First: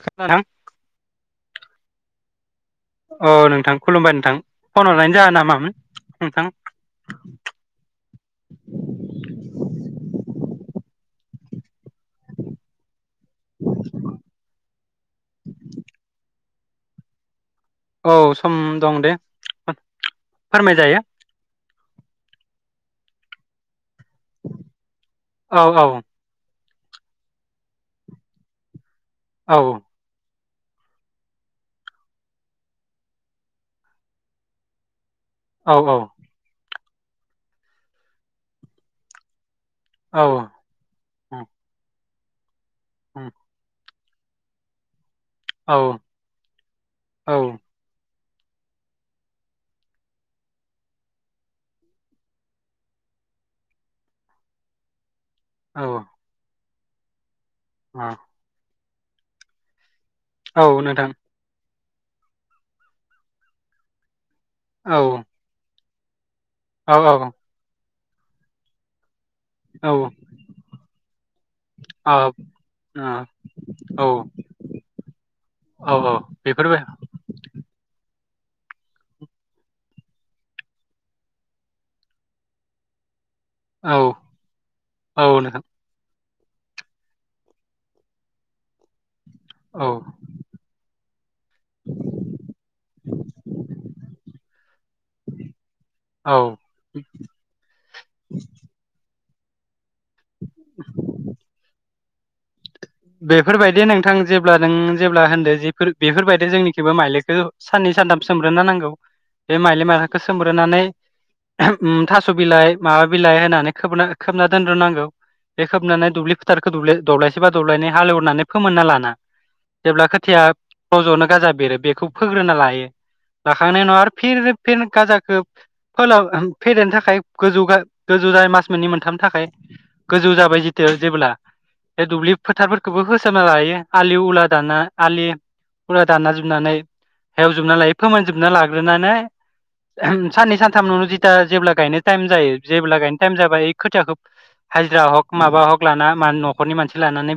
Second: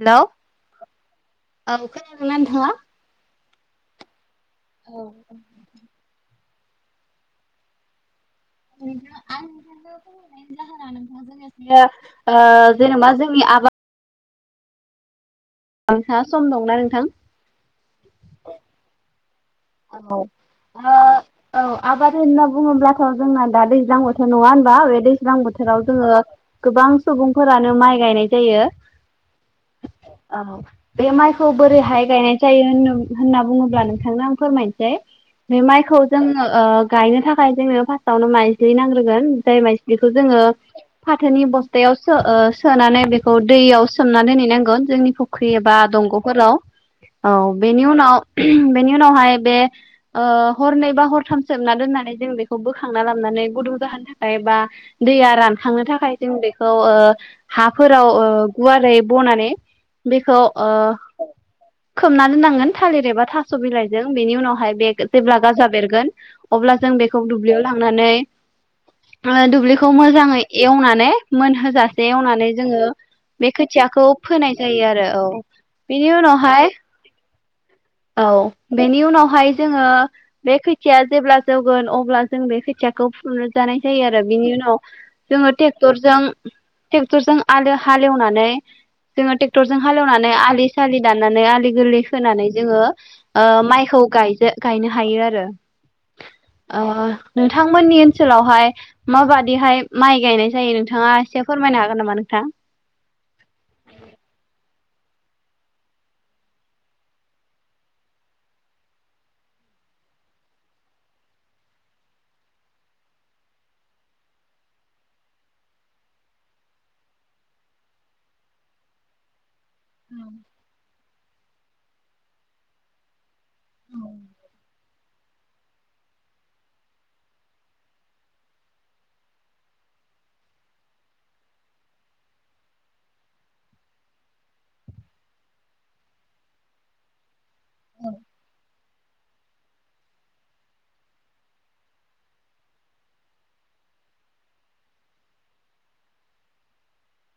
Hello औ खोनादोना नोंथाङा? औ नोंथां खुलुमबाय नोंथां । फन हरनायनि जाहोना मामोन नोंथां? [unintelligible] नोंथाङा सम दंना नोंथां? औ सम दं दे। औ आ फोरमायजायो औ आबाद होनना बुङोब्लाथ' जोंना दा दैजां बो थोश्र नङा होनबा बे दैज्लां औ औ बोथोराव जोङो गोबां सुबुंफोरानो माइ गायनाय जायो औ औ बे माइखौ बोरैहाय गायनाय जायो होन होनना बुङोब्ला नोंथांना फोरमायनोसै बे औ माइखौ जों गायनो थाखाय जोंङनो फार्स्टआवनो माइजलि नांग्रोगोन जाय माइ बेखौ औ जोङो फाथोनि बस्थायाव सो सोम सोनानै बेखौ दैयाव सो मनानै दोनैनांगोन जोंनि फुख्रि एबा औ दंग'फोराव औ बेनि उनाव बेनि उनावहाय बे ओ हरनै बा हरथाम सोबना दोननानै जों बेखौ बोखांना लाबनानै गुदुं जाहोन थाखाय बा दैया औ रानखांनो थाखाय जों बे औ ओ हाफोराव गुवारै बनानै बेखौ औ ओ नोंथां खोबना दोननांगोन थालिर एबा थास' बिलाइजों। बेनि उनाव फाय बे औ जेब्ला गाजा बेरगो गोन अब्ला औ जों औ बेखौ दुब्लियाव लां नानै ओ औ दुब्लिखौ औ मोजाङै एवनानै मोनहोजासे एवनानै जोङो औ बे खोथियाखौ फोनाय जायो आरो औ औ बेनि उनावहाय बेफोरबो औ। बेनि उनावहाय जोङो बे खोथिया जेब्ला जौगोन अब्ला जों बे खोथियाखौ फु फु जानाय औ जायो आरो बिनि उनाव औ जोङो नोंथां ट्रेक्टरजों ट्रेक्टरजों आलो हालेवनानै जोङो ट्रेक्टरजों औ हालेवनानै आलि सालि दाननानै आलि गोरलै होनानै जोङो ओ माइखौ गायजे गायनो हायो आरो औ ओ नोंथांमोननि ओनसोलावहाय माबादिहाय माइ गायनाय जायो नोंथाङा एसे फोरमायनो हागोन नामा नों थां। बेफोरबायदि नोंथां जेब्ला नों जेब्ला होनदो जेफोर बेफोरबायदि जोंनिखिबो माइलिखौ साननै सानथाम सोमब्रोनो नांगौ बे माइल माइखौ सोमब्रोनानै थास' बिलाइ माबा बिलाइ होनानै खोबना खोबना दोनग्रोनांगौ बे खोबनानै दुब्लि फोथारखौ दब्लायसे बा दब्लायनै हालेवनानै फोमोनना लाना। जेब्ला खोथिया रज'नो गाजा बेरो बेखौ फोग्रोना लायो। लाखांनाय नङा आरो फिन फिन गाजाखो फोलाव ओम फेदेरनो थाखाय गोजौ गा गोजौ जायो मास मोननै मोनथामनि थाखाय गोजौ जाबाय जेथिया जेबोला बे दुब्लि फोथारफोरखौबो होसाबना लायो आलि उला दाना आलि उला दानना जोबनानै हेवजोबना लायो फोमोनजोबना लाग्रोनानै साननै सानथामनावनो जिथा जेब्ला गायनो टाइम जायो जेब्ला गायनो टाइम जाबाय इ खोथियाखौ हाजिरा हग माबा हक लाना म न'खरनि मानसि लानानै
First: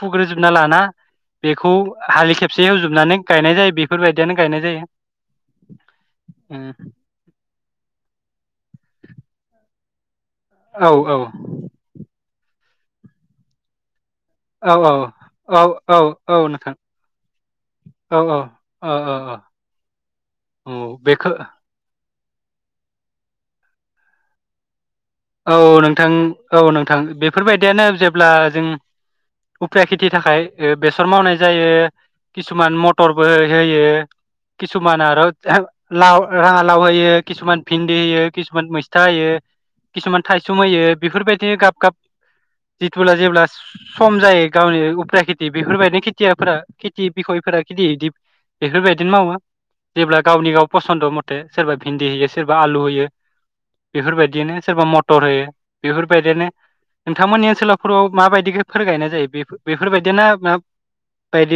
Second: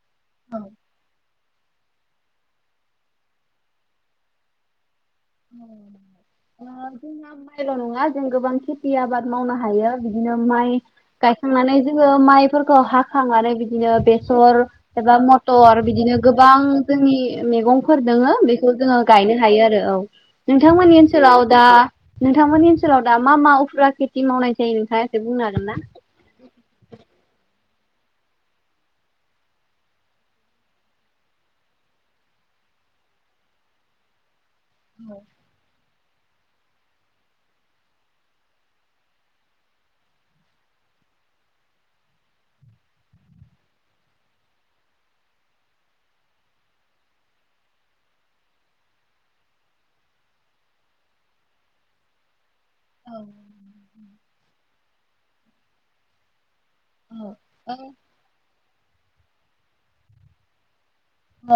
फुग्रोजोबना लाना बेखौ हालि खेबसे होजोबनानै गायनाय जायो बेफोरबायदियानो गायनाय जायो। उम ओ‌ जोंना माइल' नङा जों गोबां खेथि आबाद मावनो हायो। बिदिनो माइ औ गायखांनानै जोङो माइ फोरखौ हाखांनानै बिदिनो बे सर औ एबा औ मटर औ बिदिनो औ गोबां नोंथां जोंनि मेगंफोर औ दोङो औ बेखौ औ जोङो औ औ गायनो हायो आरो औ। औ नोंथांमोननि बेखौ ओनसोलाव दा नोंथांमोननि ओनसोलाव दा मा मा उफुरा खेथि मावनाय जायो नोंथां? औ नोंथां औ नोंथां बेफोरबायद दियानो जेब्ला जों उफेरा खेथि थाखाय बेसर मावनाय जायो किसुमान मटरबो होयो। किसुमान आरो लाव राङा लाव होयो किसुमान भिन्दि होयो किसुमान मैस्था होयो। किसुमान थायसुम होयो बेफोरबायदिनो गाब गाब जिथुब्ला जेब्ला सम जायो गावनि उफ्रा खेथि बेफोरबायदिनो खेथियाफोरा खेथि बिखयफोरा खिथि इदि बेफोरबायदिनो मावो जेब्ला गावनि गाव फसन्द मथे सोरबा भिन्दि हैयो सोरबा आलु होयो बेफोरबायदिनो। सोरबा मटर होयो बेफोरबायदियनो। नोंथांमोननि ओनसोलावफोराव माबायदि फोर गायनाय जायो बे बेफोरबायदिनो मा?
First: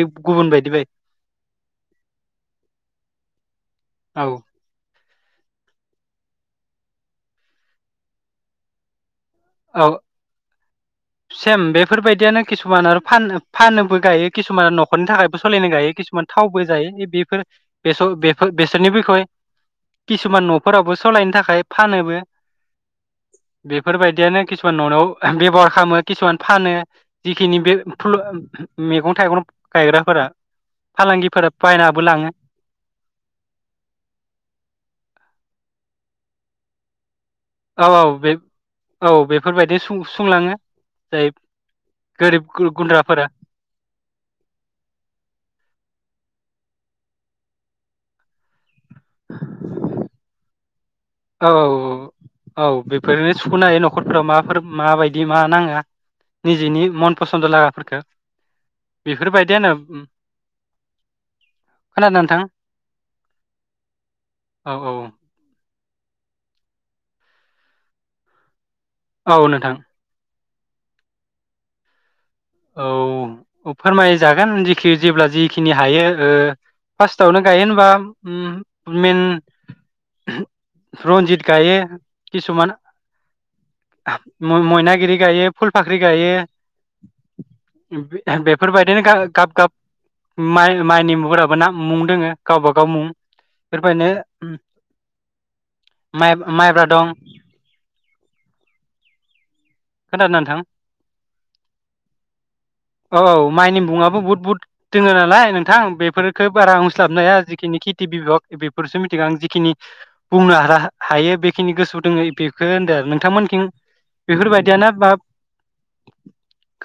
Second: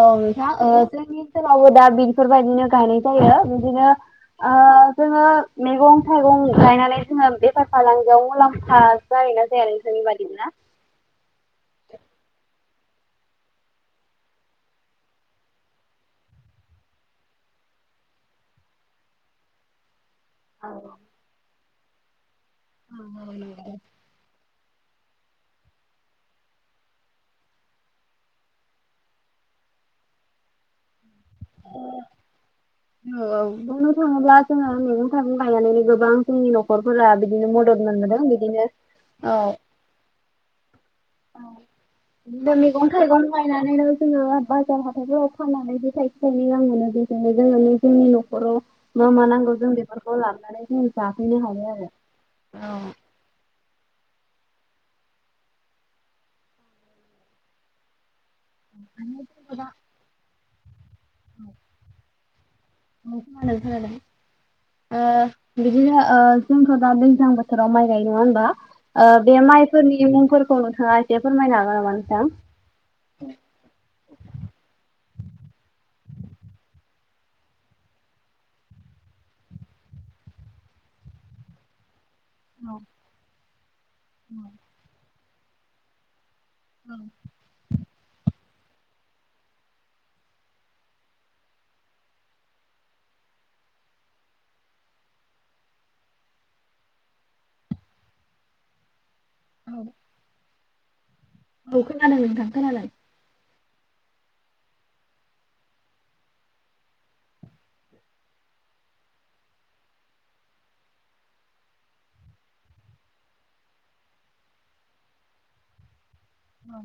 औ नोंथां जोंनि ओनसोलावबो दा बेफोरबायदिनो गायनाय जायो बिदिनो औ ओ जोङो मैगं थाइगं गायनानै जोङो बेफार फालांगियाव मुलाम्फा जायो ना जाया औ नोंसोरनि बादिब्ला। सेम बेफोरबायदियानो किसुमान आरो फानो फानोबो गायो किसुमान नखरनि थाखायबो सालायनो गायो किसुमान थावबो जायो बे बेफोरफोर बेसरनि बिखय किसुमान नफोरावबो सालायनो थाखाय फानोबो। औ औ नंगौ जानो खिसुमान नआव ओ बेबहार खालामो खिसुमान फानो जिखिनि बे फ्लु ओ म-म-मैगं-थाइगं गायग्राफोरा फालांगि औ औ बुंनो थाङोब्ला जोङो मैगं थाइगं गायनानै गोबां जोंनि नखरफोरा बिद औ औ बे औ बेफोरबायदि सुं-सुंलाङो। औ बिदिनो मैगं थाइगं गुन्द्राफोरा गायनानैनो जोङो बाजार हाथाइफोराव फाननानैबो थाइ थाइनै गाहाम मोनो बेजोंहाय जोङो निजेनि नखराव मा मा नांगौ जों बेफोरखौ लाबोनानै उम औ औ औ बेफोरनो सुखनो हायो नख खरफोराव माफोर माबायदि मा नाङो निजेनि मन फसन्द लागाफोरखौ बेफोर औ बायदियानो उम। खोनादों नोंथां? औ खोनादों खोनादों औ औ ओ बिद दिनो ओ जोंथ दा दैज्लां बोथोराव माइ गायो नङा होनबा? ओ बे औ नोंथां माइफोरनि मुंफोरख खौ नोंथाङा एसे फोरमायनो हागोन नामा नोंथां? औ औ फोरमायजागोन जेखि ज जेब्ला जिख खिनि हायो ओ फार्स्टआवनो गायो होनबा ओम मेन रनजित गायो। किसुमान मय-मयनागिरि गायो फुल फाख्रि गायो। औ। उम बे बेफोरबायदिनो गा-गाब गाब माइ-माइनि मुंफोराबो ना मुं दोङो गावबागाव मुं बेफोरबायदिनो उम माइब-माइब्रा दं। खोनादों ना नोंथां? औ खोनादों नोंथां खोनादों। औ माइनि मुङाबो बुहुथ बुहुथ दोङो नालाय नोंथां। बेफोरखो बारा बुंस्लाबनो हाया जिखिनि खेथि बिभग बेफोरसो मिथिग' आं जिखिनि बुंनो हारा-हायो बेखिनि गोसोआव दोङो बेखौनो होनदो नोंथांमोनखिं बेफोरबायद दियानो बाब अ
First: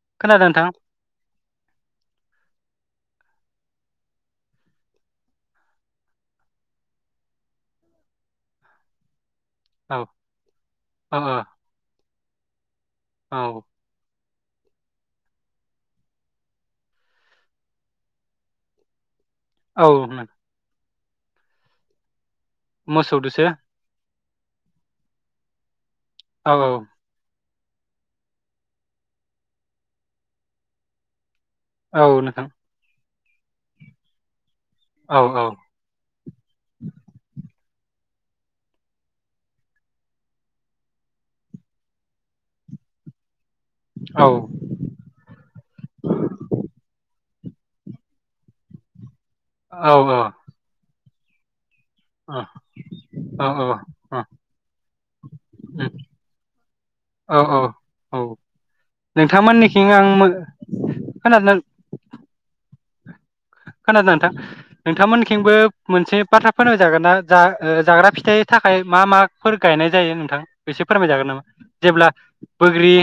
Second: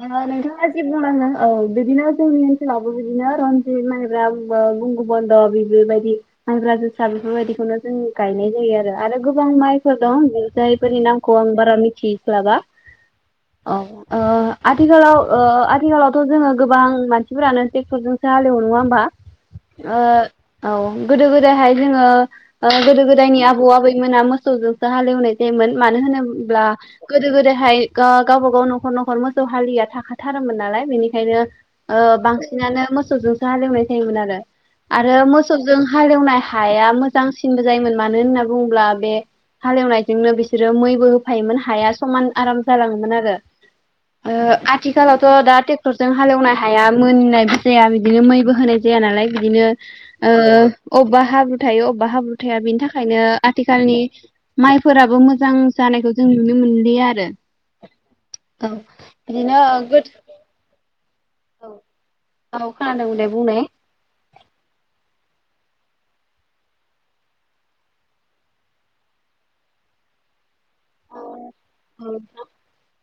ओ नोंथाङा जि बुंलांदों औ बिदिनो जोंनि ओन्सोलावबो बिदिनो रन जिद माइब्रा आ गंगबबन्द' बेबोबायदि माइब्रा जोसा बेफोरबायदिखौनो जों गायनाय जायो आरो आरो ग गोबां औ माइफोर दं जायफोरनि औ नामखौ आं बारा मिथि स्लाबा औ। औ ओ आथिखालाव ओ आथिखालावथ' जोङो गोबां मानसिफोरानो टेक्टरजोंसो हालेवो नङा होमबा? औ ओ औ गोदो गोदायहाय जोङो ओ गोदो गोदायनि मोसौदोसो आबौ आबैमोना मो सौदो हालेवनाय जायोमोन। मानो औ होनोब्ला औ गोदो गोदाय हाय गा गावबा गाव न'खर न'खर मोसौ हालिया थाखाथारोमोन नालाय बेनिखायनो ओ औ नोंथां बांसिनानो मो सौजोंसो हालेवनाय मोन आरो आरो औ औ मोसौजों हालेवनाय हाया मोजांसिनबो जायोमोन। मानो होनना बुङोब्ला बे हालेवनायजोंनो बिसोरो मैबो होफायोमोन हाया समान आराम जालाङोमोन आ रो। औ ओ आथिखालावथ' दा टेक्टरजों हालेवनाय हाया मोननायबो जाया बिदिनो मैबो होनाय जाया नालाय बिदिनो औ औ ओ औबा हाब्रु थायो अबेबा हाब्रु थाया बेनि थाखायनो औ आथिखालनि माइफोराबो मोजां जानायखौ जों नुनो मोनलिया आरो औ औ नोंथांमोननिखिं आं मो-खोनादो ना औ खोनादों दे बुंनाय खोनादों नोंथां नोंथांमोनखिंबो मोनसे बाथ्रा फोनां जागोन ना? जा ओ जाग्रा फिथाइनि थाखाय मा माफोर गायनाय जायो नोंथां? एसे फोरमायजागोन नामा? जेब्ला औ बोग्रि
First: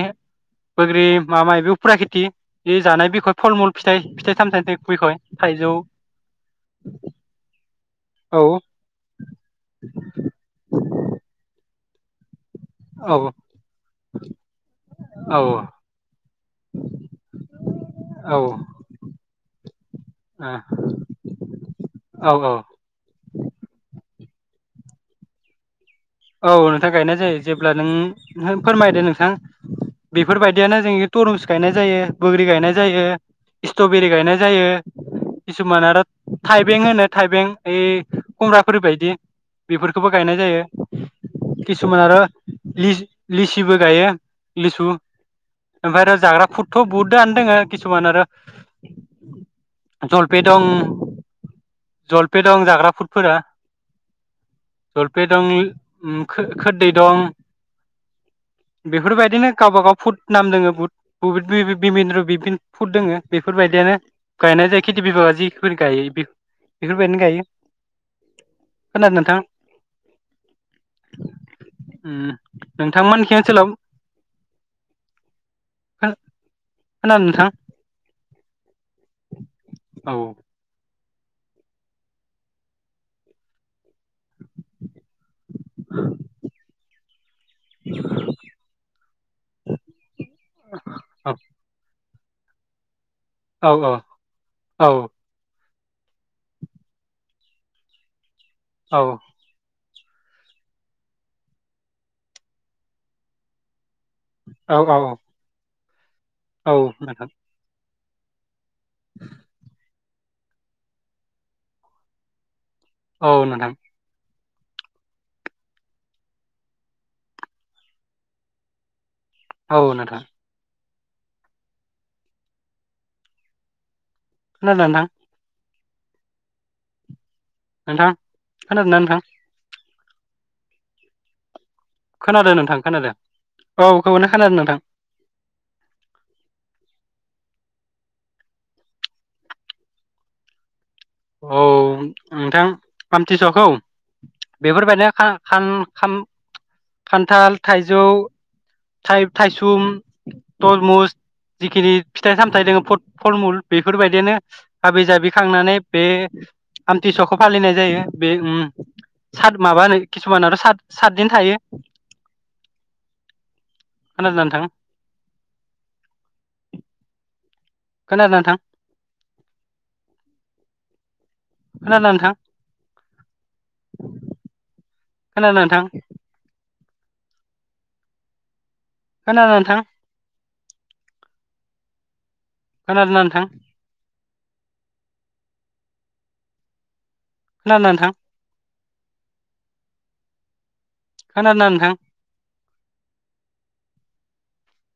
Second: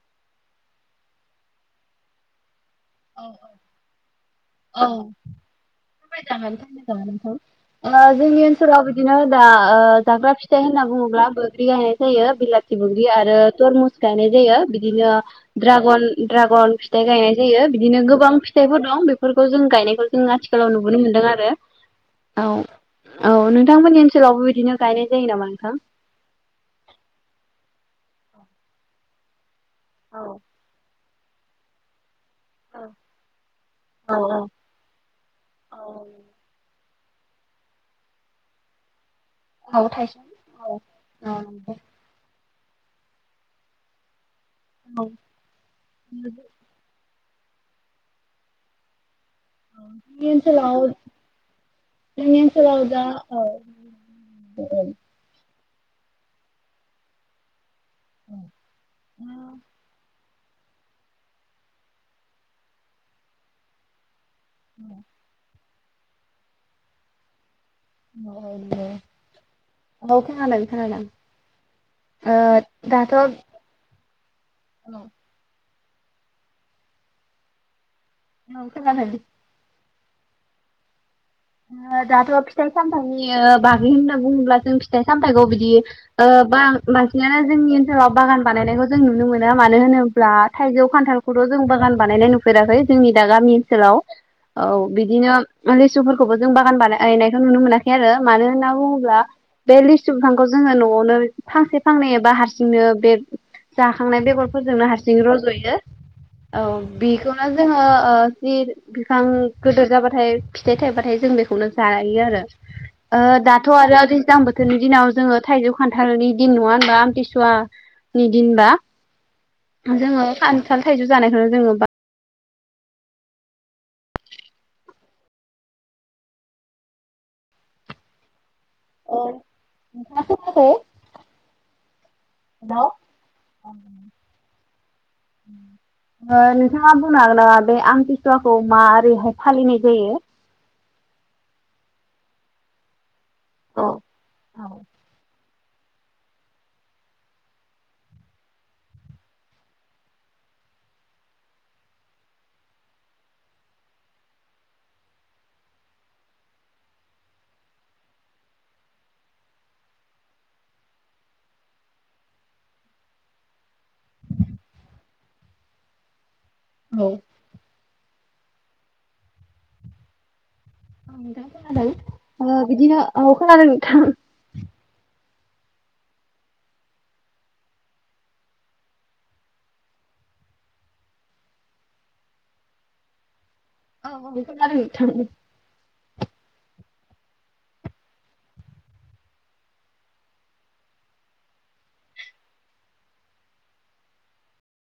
बोग्रि माबा बेबो फुरा खेथि । बे जानाय बिखय फल-मुल फिथाइ, फिथाइ सामथाइ बि-बिखय। [unintelligible] ओ औ जोंनि ओनसोलाव बिदिनो दा ओ जाग्रा फिथाइ होनना बुङोब्ला बोग्रि जायो बिला थिबोग्रि औ आरो तरमुस गायनाय जायो बिदिनो औ ड्रागन-ड्रागन फिथाइ गायनाय जायो। गोबां औ फिथाइफोर दं बेफोरखौ जों गायनायखौ जों आथिखालाव नुबोनो मोनदों आरो । औ औ नोंथांमोननि ओनसोलावबो बिदिनो गायनाय जायो नामा नोंथां? औ नोंथां गायनाय जायो जेब्ला नों नों फोरमायदो नोंथां। बेफोरबायदियानो जोंनि तरमुज गायनाय जायो। बोग्रि गायनाय जायो स्ट्रबेरि औ गायनाय जायो किसुमान आरो औ थाइबें होनो । थाइबें इ खम्ब्राफोरबायदि। औ बेफोरखौबो थायसुम गायनाय औ जायो। औ किसुमान आरो लि लिसिबो गायो । लिसु ओमफ्राय आरो जाग्रा फुदथ' बहुद रानदों किसुमान आरो जोंनि जलफे दं ओनसोलाव जोंनि जलफे दं ओनसोलाव जाग्रा दा फुटफोरा औ जलफे दं उम खो खोरदै दं। बेफोरबायदिनो गावबागाव फुट। नाम दोङो बुहुत बुहुत बिबिन्द र बि फुट दोङो बेफोरबायदियानो गायनाय जाय खिथि बिभागा जि बेफोर गायो बेफोरबायदिनो गायो। औ औ खोनादों नोंथां खोनादों । खोनादों ओ दाथ' नोंथांमोनखि आ खोनादों नोंथां? औ खोनादों औ ओ दाथ' फिथाइ सामथायनि ओ बागै होनना होनना बुङोब्ला जों फिथाइ सामथाइखौ बिदि ओ बां बांसिनानो जोंनि ओनसोलाव बागान बानायनायखौ जों नुनो मोनो मानो होनोब्ला थाइजौ खान्थालखौथ' जों बागान बानायनाय नुफेराखै जोंनि दा गामि औ ओनसोलाव औ औ बिदिनो लिसु फोर खौबो जों बागान बानायनायखौ नुनो मोनाखै आरो मानो होनना औ बुङोब्ला बे लिसु बिफांखौ जोङो न'आवनो फांसे फांनै एबा हारसिंनो बे जाखांनाय बेगरफोरजोंनो औ हारसिं रज'यो औ बेखौनो जोङो ओ जिर बिफां गिदोर जाबा थाय फिथाइ थायबाथाय जों बेखौनो जायो आरो औ दाथ' नोंथां आरो दैज्लां बोथोर गोदोनि दिनाव जोङो थाइजौ खान्थालनि दिन नङा होनबा आमथिसुवानि दिनबा औ नोंथां जोङो खान्था ल थाइजौ जानायखौनो जोङो खोनादोन ओनथां नोंथां खोनादों ना नोंथां नोंथाङा खोनायाखै खोनादों नोंथां हेल! खोनादों औ खौनो खोनादों नोंथां नोंथाङा बुंनो हागोन नामा बे आमतसुवाखौ मारैहाय फालिनाय जायो। औ नोंथां। आमथिसुवाखौ औ बेफोरबायदिनो खान खाम खान्थाल थाइजौ थाइ थाइसुम तरमुस जिखिनि फिथाइ सामथाइ दङ फद-फलमुल बेफोरबायदियानो हाबि जाबि खांनानै बे आमथिसुवखौ फालिनाय जायो बे उम सात माबा होनो किसुमानथ सात सातदिन थायो। खोनादों ना नोंथां। औ। खोनादों ना नोंथां। औ नोंथां खोनादोंना नोंथां खोनादों ओ बिदिनो औ खोनादों नोंथां। खोनादों नोंथां खोनादों नोंथां। खोनादों ना नोंथां। औ औ खोनादों नोंथां। खोनादों ना नोंथां। खोनादों ना नोंथां।